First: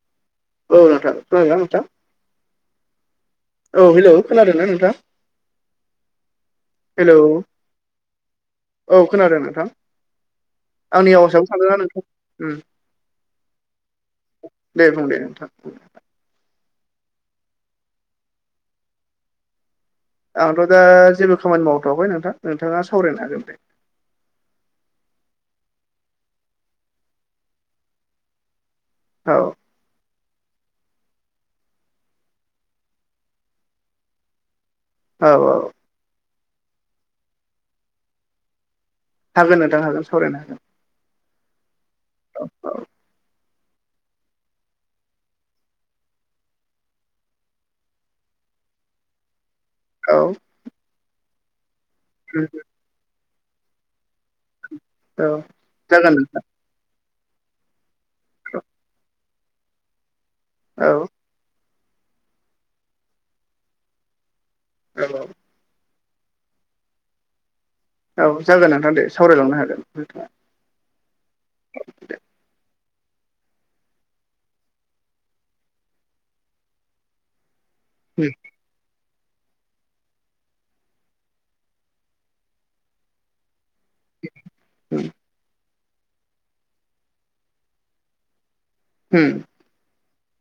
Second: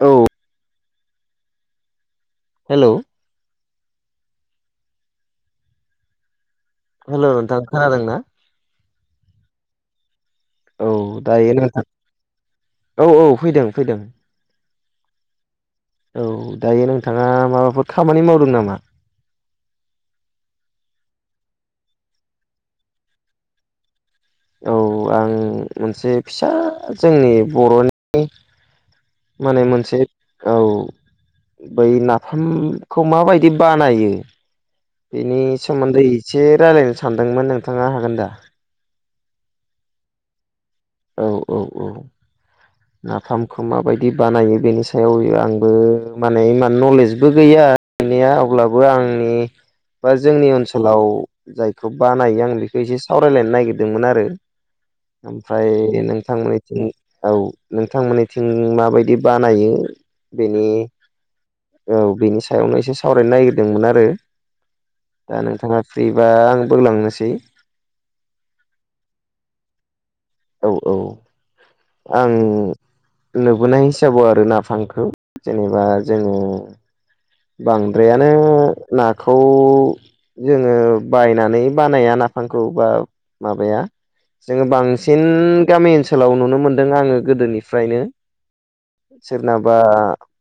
औ औ नोंथां खोनादों ना नोंथां हेलौ औ हेल' खोनादों ना नोंथां हेलौ नोंथां खोनादों ना? औ खोनादों नोंथां औ आंनि आवासाबो दायो थांदोना नोंथां औ औ फैदों फैदों दे बुं दे नोंथां औ दायो नोंथाङा माबाफोर खामानि मावदों नामा आंथ' दा जेबो खामानि मावथ'वाखै नोंथां नोंथाङा सावरायनो हागोन दे औ आं मोनसे फिसा जोंनि बर'नि औ माने मोनसे औ बै नाफामखौ माबायदि बानायो औ बेनि औ सोमोन्दै एसे रायज्लायनो सानदोंमोन नोंथाङा हागोन दा हागोन नोंथां हागोन सावरायनो हागोन औ औ औ नाफाम खौ माबायदि बानायो बेनि सायाव आंबो माने इमान नलेजबो गैया मोननाया अब्लाबो आंनि औ बा जोंनि ओनसोलाव जायखौ उम बानायो आं बेखौ एसे सावरायलायनो नायगिरदोंमोन आरो औ ओमफ्राय जागोन नोंथां नोंथांमोननिथिं औ नोंथांमोननिथिं माबायदि बानायो बेनि औ औ बिनि सायावनो एसे सावरायनो नागिरदोंमोन आरो औ दा नोंथाङा फ्रिबा आं बुंलांनोसै औ जागोन नोंथां दे सावरायलांनो हागोन नोंथाङा औ औ आं नुबोनाय हिसाबाव आरोना नाफामखौ जेनेबा जों बांद्रायानो नाखौ जोङो बायनानै बानाया नाफामखौ बा माबाया जोङो उम बांसिन गामि ओनसोलाव नुनो मोनदों आङो गोदोनिफ्रायनो उम सोरनाबा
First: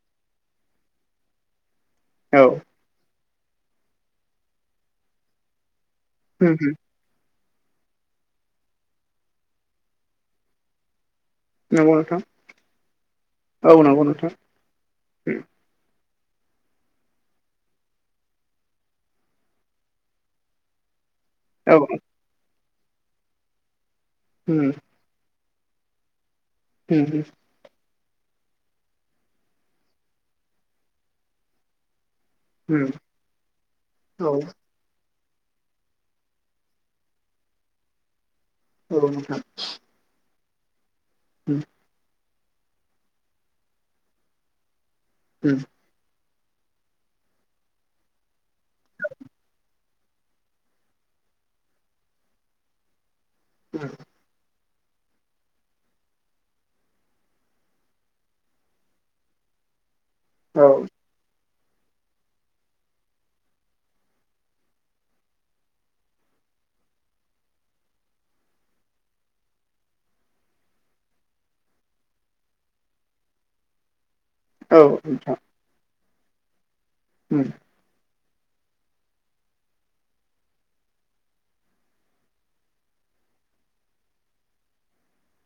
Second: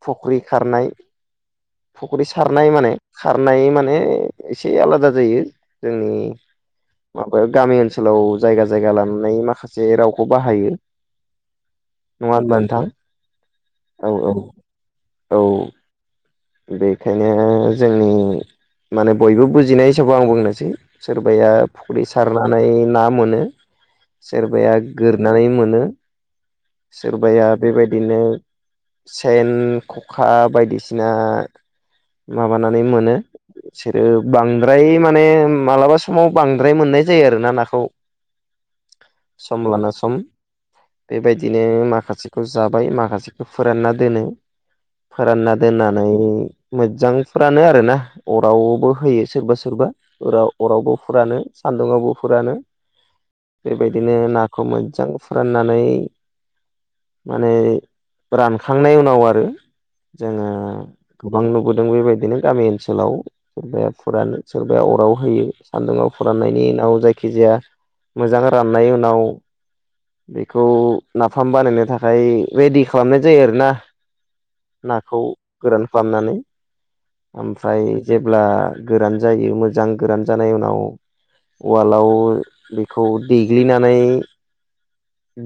फख्रि खारनाय फुख्रि औ सारनाय माने खारनाय माने एसे आलादा जायो जोंनि [unintelligible] माबायाव गामि ओनसोलाव जायगा जायगा लानानै माखासे रावखौ बाहायो नंगौ नोंथां नङा होनबा नोंथां नंगौ औ नोंथां औ उम औ बेखायनो जोंनि माने बयबो बुजिनाय हिसाबै आं बुंनोसै सोरबाया औ फुख्रि सारनानै ना मोनो उम सोरबाया गोरनानै मोनो उम सोरबाया बेबायदिनो सेन खखा बायदिसिना माबानानै उम मोनो बिसोरो औ बांद्रा फ्राय माने मालाबा समाव बांद्राय मोननाय जायो आरोना नाखौ औ नोंथां सम लाना सम उम बेबायदिनो माखासेखौ जाबाय माखासेखौ फोरानना दोनो फोरान उम दोननानै मोजां फोरानो आरानो अरावबो होयो सोरबा सोरबा अरावबो फुरानो सान्दुङावबो फुरानो उम बेबायदिनो ना खौ मोजां फोराननानै माने रानखांनायनि उनाव आरो जोङो औ गोबां नुबोदों बेबायदिनो गामि ओनसोलाव सोरबाया फुरानो सोरबाया अराव होयो सान्दुङाव फुराननायनि उनाव जायखिजाया मोजां राननायनि उनाव बेखौ नाफाम बानायनो थाखाय रेडि खालामनाय जायो आरोना औ नाखौ नोंथां गोरान खालामनानै ओमफ्राय जेब्ला गोरान जायो मोजां गोरान जानाय उनाव उवालाव बेखौ देग्लिनानै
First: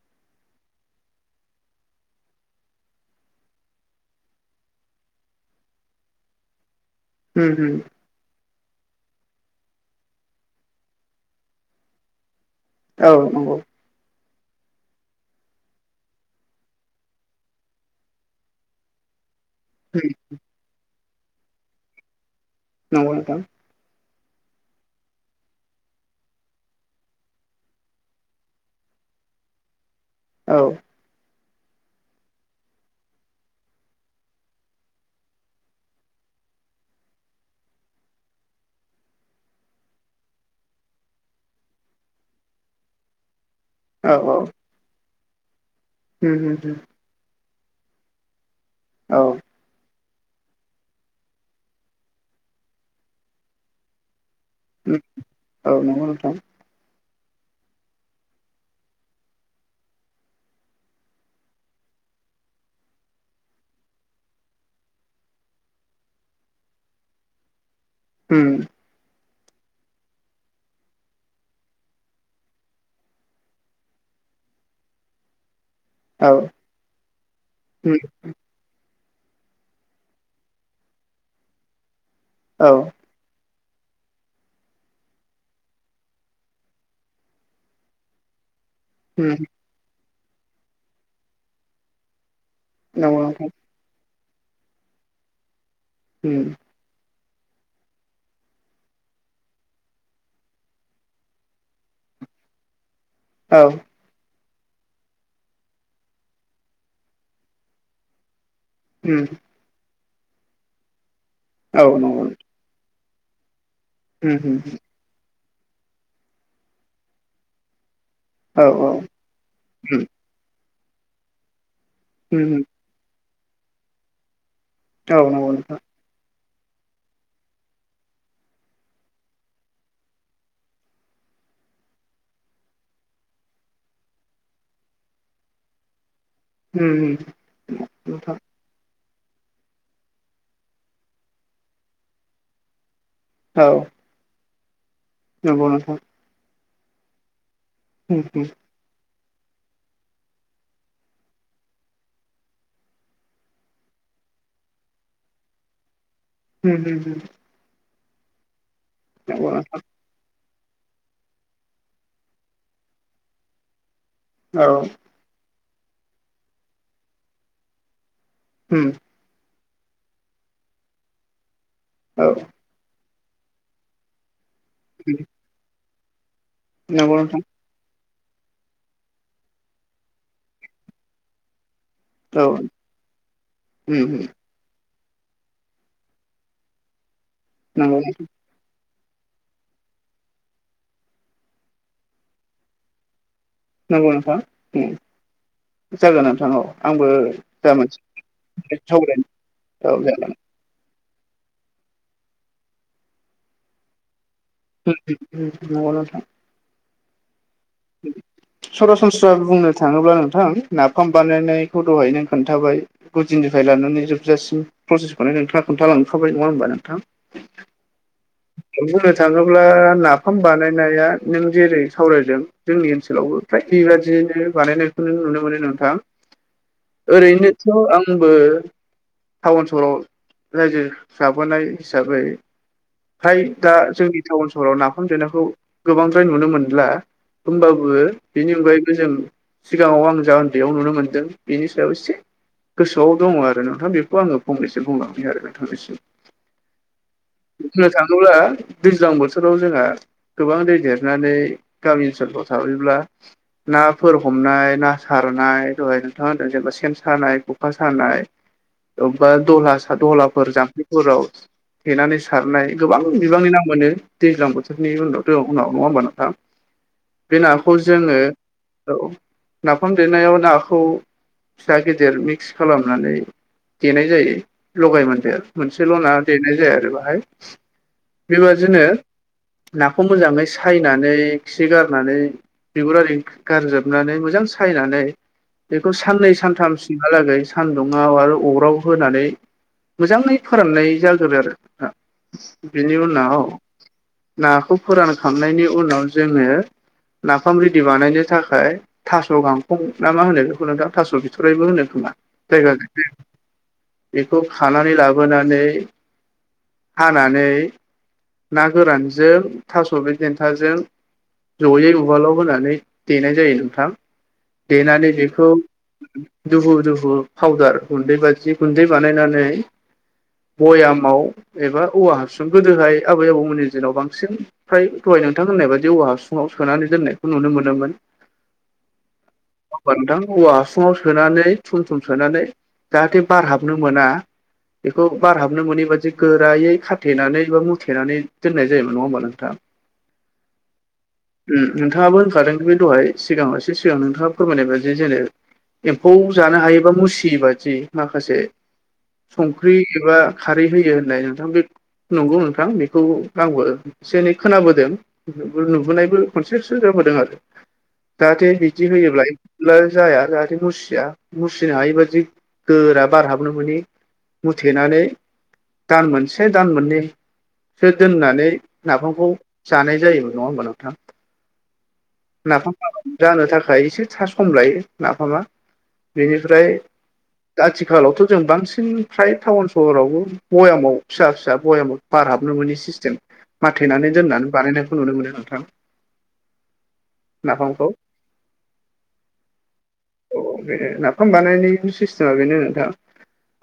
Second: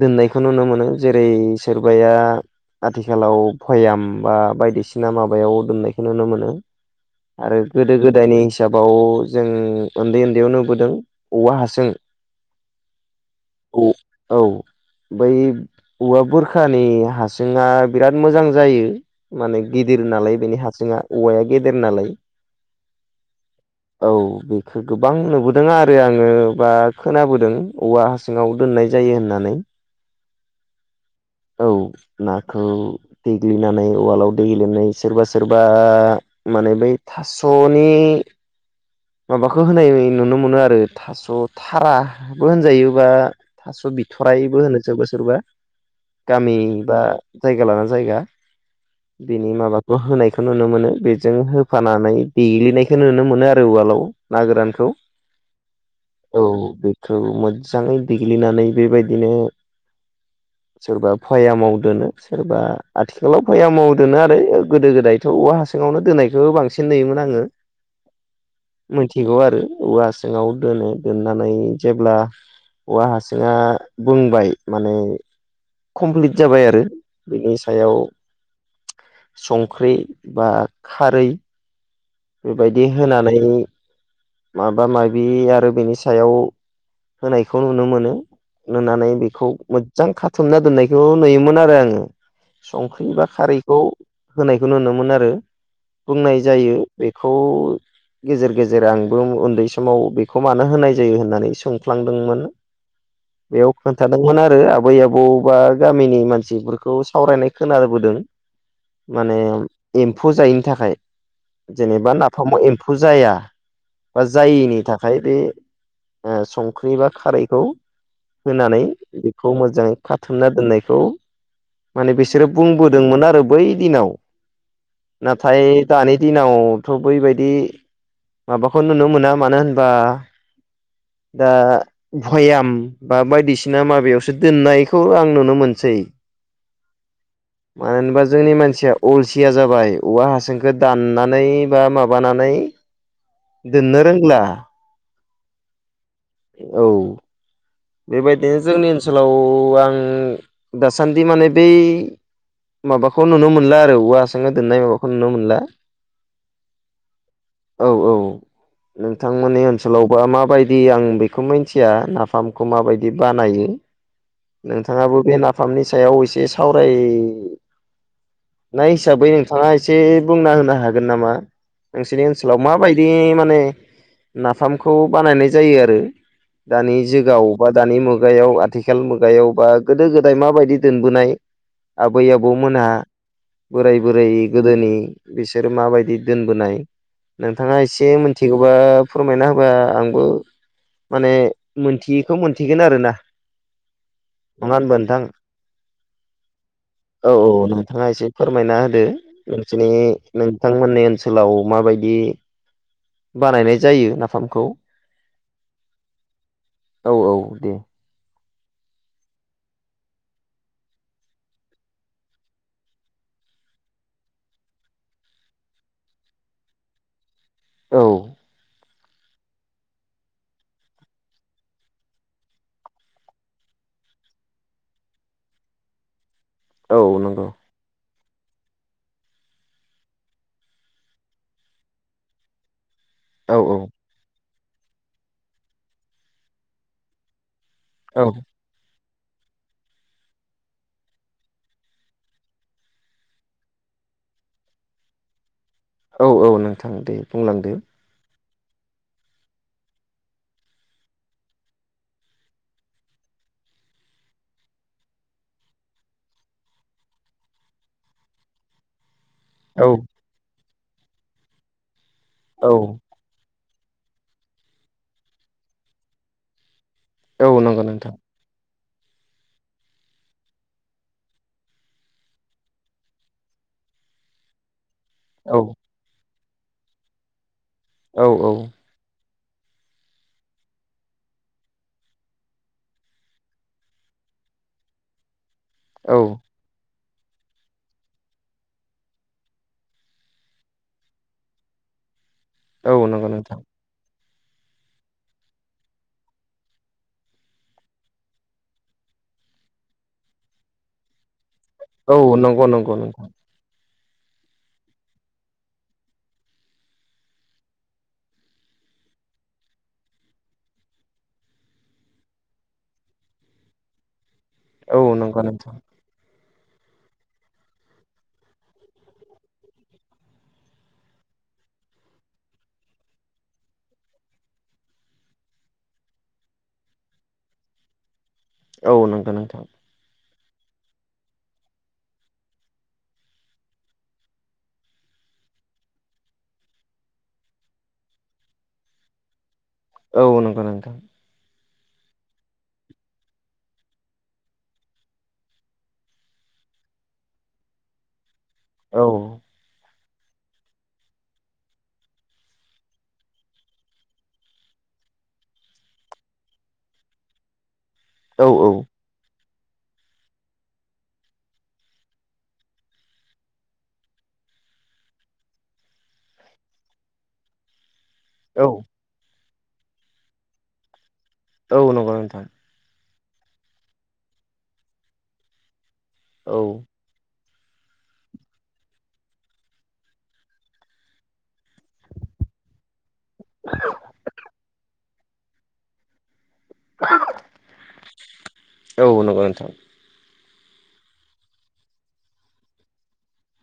दोननायखौ नुनो मोनो जेरै सोरबाया आथिखालाव भयाम बा बायदिसिना माबायाव दोननायखौ नुनो मोनो उम आरो उम गोदो गोदायनि हिसाबाव जों उन्दै उन्दैयाव नुबोदों औवा हासुं औ नंगौ औ औ औवा बुरखानि हासुङा बिराद मोजां जायो माने उम गिदिर नालाय बेनि हासुङा औवाया गेदेर नालाय नंगौ नोंथां औ बेखो गोबां नुबोदों आरो आङो बा खोनाबोदों औवा हासुङाव दोननाय जायो होननानै औ औ नाखौ देग्लिनानै उवालाव देग्लिनानै सोरबा सोरबा माने बै थासनि माबाखौ होनाय नुनो मोनो आरो थास थाराबो होनजायो बा थास' औ औ बिथररायबो होनो जोबो सोरबा उम उम गामि बा जायगा लाना जायगा औ बिनि माबा होनायखौ नुनो मोनो बेजों होफानानै देग्लिनायखौ नुनो मोनो आरो उवालाव ना गोरान उम नंगौ नोंथां औ बेखौ मोजाङै देग्लिनानै बेबायदिनो [inaudible] सोरबा भया मावदोनो सोरबा आथिखालाव भया मावदोनो आरो गोदो गोदाय थ' औव हासङावनो दोननायखौबो बांसिन नुयोमोन आङो हम मिथिगौ आरो औवा सिङाव दोनो दोननानै जेब्ला औवा हारसिङा बुंबाय माने औ कमप्लिट जाबाय आरो बिनि उम सायाव संख्रि बा खारै औ बेबायदि होनानै माबा माबि आरो बेनि सायाव होनायखौ नुनो मोनो नुनानै उम बेखौ मोजां खाथुमना दोननायखौ नुयोमोन आरो आङो संख्रि नंगौ बा नोंथां खारैखौ होनायखौ नुनो मोन आरो बुंनाय उम जायो बेखौ गेजेर गेजेर आंबो उन्दै समाव बेखौ मानो होनाय जायो होननानै सोंफ्लांदोंमोन औ बे उम खथादोंमोन आरो आबै आबौ बा गामिनि मानसिफोरखौ सावरायनाय खोनाबोदों माने एम्फौ जायिनि थाखाय औ जेनेबा नंगौ नाफामाव एम्फौ जाया बा उम उम जायिनि थाखाय खाय बे संख्रि बा खारैखौ औ होनानै बेखौ मोजाङै खाथुमना दोननायखौ माने बिसोरो बुंबोदोंमोन आरो बै दिनाव औ उम औ नंगौ नाथाय नोंथां दानि दिनावथ' बैबायदि माबाखौ नुनो मोना मानो होनबा दा भयाम बा बायदिसिना माबायावसो दोननायखौ आं नुनो मोनसै उम उम मानो होनबा नोंथां जोंनि मानसिया अलसिया जाबाय औवा हासंखौ दाननानै बा माबानानै औ जोबनो रोंला नंगौ नोंथां औ उम उम बेबायदिनो जोंनि ओनसोल ओनसोलाव आं दासान्दि माने बै माबाखौ नुनो मोनला आरो औवा हासङाव दोननाय माबाखौ नुनो मोनला [inaudible] औ औ नंगौ नोंथांमोननि नोंथां ओनसोलावबा माबायदि आं मिथिया नाफामखौ माबायदि बानाय औ नोंथाङाबो बे न नि सायाव एसे सावरायनाय उम हिसाबै नोंथां नोंथाङा एसे बुंना होनो हागोन नामा नोंसोरनि औ ओनसोलाव माबायदि माने नाफामखौ उम बानायनाय जायो आरो दानि नंगौ नोंथां जुगाव बा दानि मुगायाव आथिखाल मुगायाव बा गोदो गोदाय माबायदि दोनबोनाय आबै औ आबौमोनहा बोराय उम उम बोरै गोदोनि बिसोर माबायदि दोनबोनाय नोंथाङा नंगौ एसे खौबा फोरमायना होबा आंबो माने मोनथियैखौ मोनथिगोन आरोना नंगौ नोंथां नङा होनबा नोंथां जागोन नोंथां औ आंबो औ औ जा नोंथाङा मोनसे एसे फोरमायना होदो सावरायनो नोंसोरनि औ जागोन बिथांमोननि ओनसोलाव माबायदि बानायनाय जायो नाफामखौ [unintelligible] औ औ दे दे सरासनस्रा बुंनो थाङोब्ला नोंथां नाफाम बानायनायखौ दहाय नों खोन्थाबाय गुदिननिफ्राय लानानै जोबजासिम प्रसेसखौनो नोंथाङा खोन्थालांखाबाय नङा होनोमबा नोंथां औ बुंनो थाङोब्ला नाफाम बानायनाया नों जेरै सावरायदों जोंनि ओनसोलावबो फ्राय बेबादियैनो बानायनायखौनो नुनो मोनो नोंथां औ नंगौ ओरैनोथ' आंबो टाउन सहराव रायजो जाबोनाय हिसाबै फ्राय औ दा औ जोंनि टाउन सहराव नाफाम जेंाखौ गोबांद्राय नुनो मोनला होमबाबो औ बिनि अनगायैबो जों सिगाङाव आं जा उन्दैयाव नुनो मोनदों बेनि सायाव एसे गोसोआव दङ आरो नोंथां बेखौ आङो फंनैसो बुंलांै आरो नोंथांनिसिम औ औ नोंथां दे बुं बुंलांदो बुंनो थाङोब्ला दैज्लां बोथोराव जोंहा गोबां दै देरनानै गामि ओनसोलफ्राव थाबैब्ला नाफोर हमनाय ना सारनाय दहाय नोंथांादों जेनेबा सेन सानाय खखा सानाय बा द औ दहलाफोर जामफलिफोराव थेनानै सारनाय औ गोबां बिबांनि नाम मोनो दैज्लां बोथोरनि उनावथं उनाव नङा होमबा नोंथां बे औ नाखौ नंगौ नोंथां जोङो नाफाम देनायाव नाखौ फिसा गिदिर मिक्स खालामनानै देनाय जायो लगाय औ मोनसे लना देनाय जाया आरो बेाहाय औ औ बेबादिनो नाखौ मोजाङै सायनानै खि गारनानै बिगुरि गारजोबनानै मोजां सायनानै बेखौ औ साननै सानथाम सिहालागै सान्दुङआव आरो अराव होनानै मोजाङै फोराननाय जाग्रो आरो औ बिनि नंगौ उनाव औ नोंथां नाखौ फोरानखनायनि उनाव जोङो नाफाम रेदिि बानायनो थाखाय थास' गांखं ना मा होनो बेखौ नोंथां थास' बिथ'रैबो होनो खोमा औ नंगौ जायग नंगौ नोंथां बेखौ खानानै लाबोनानै हानानै ना गोरानजों थास'बि देन्थाजों जयै उवालाव होनानै देनाय जायो नोंथां औ देनानै नंगौ बेखौ नोंथां दुहु दुहु फावदार गुन्दै बादि गुन्दै बानायनानै भयामाव एबा औवा हाबसुं गोदोहाय आबै आबौमोननि दिनाव बांसिन फ्राय दहाय नोंथां होननाय बा जेव हासुङाव सोनानै दोननायखौ नुनो मोनोमोन औ नंगौ नोंथां बा नोंथां औवा हासुङाव सोनानै थुम थुम सोनानै जाहाथे बार हाबनो मोना बेखौ बार हाबनो मोनैबादि गोरायै खाथेनानै बा मुथेनानै दोननाय जायोमोन नङा होमबा नोंथां औ नंगौ नोंथां नोंथाङाबोओंखारादों बे दहाय सिगाङावसो सिगांाव नोंथाङा फोरमायनाय बायदि जेने एम्फौ जानो हायोबा मुसियै बादि माखासे औ संख्रि एबा खारै होयो होननाय नोंथां बे नंगौ नोंथां बेखौ आंबो एसे एनै खोनाबोदों बे नुबोनायबो खनसेसो जाबोदों आरो जाहाथे औ बिदि होयोब्ला जाया जाहाथे मुसिया मुसिनो हायिबादि गोरा बारहाबनो मोनै मुथेनानै दान मोनसे दान मोननैसो दोननानै औ नाफामखौ जानाय जायोबो नङा होमबा नोंथां औ नंगौ नोंथां नाफाम जानो थाखाय एसे था सम लायो नाफामा बेनिफ्राय औ आथिखालावथ जों बांसिन फ्राय टाउन सहरावबो भयामाव फिसा फिसा भयामाव बार हाबनो मोनि सिस्टेम माथेनानै दोननानै बानायनाय खौ नुनो मोनो नोंथां नाफामखौ औ नंगौ नोंथां अ बे नाफाम बानायनि सिस्टेमा बेनो नोंथां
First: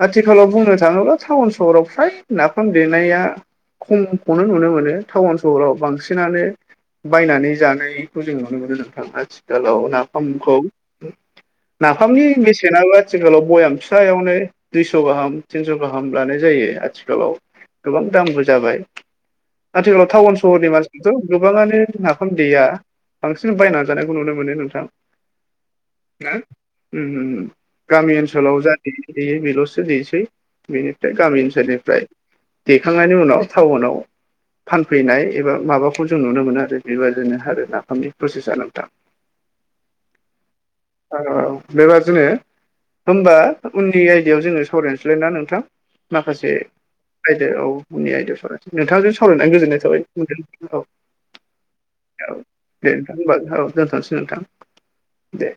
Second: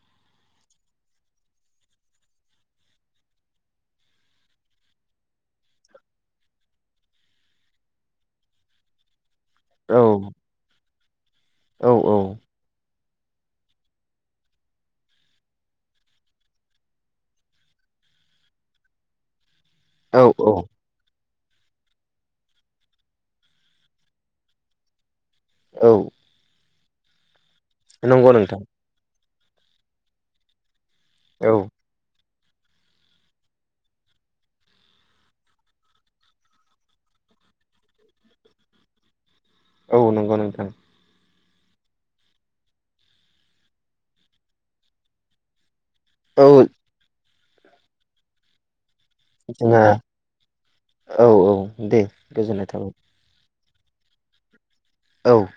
आथिखालाव बुंनो थाङोब्ला टाउन सहराव फ्राय नाफाम देनाया खमखौनो नुनो मोनो टाउन सहराव बांसिनानो बायनानै जानायखौ जों नुनो मोनदों नोंथां आथि औ नाफामखौ औ औ नाफामनि बेसेनाबा आथिखालाव बयाम फिसायावनो दुइस गाहाम थिनस गाहाम लानाय आथिखालाव गोबां दामबो जाबाय आथिखालाव औ टाउन औ सहरनि मानसिया थ गोबाङानो नाफाम दैया बांसिन बायनानै जानायखौ नुनो मोनो नोंथां औ उम उम उम गामि नंगौ नोंथां ओनसोलाव जा देयो बेलसो दनोसै बेनि गामि औ ओनसोलनिफ्राय दैेखांनायनि उनाव टाउनाव फानफैनाय एबा माबाखौ जों नुनो मोनो आरो बेबायदिनो आरो नाफामनि प्रसेसा नोंथां [inaudible] औ नंगौ नोंथां औ औ बेबादिनो होमबा उननि आयदायाव जोङो सावरायनोसैलाय ना नोंथां औ माखासे आयदा औ उननि आयदायाव नोंथांजों सावरायनानै गोजोननाय जोंहा थाबाय नोंथां औ औ दे औ गोजोननाय दे थाबाय होमबा औ दोनथसै नोंथां औ दे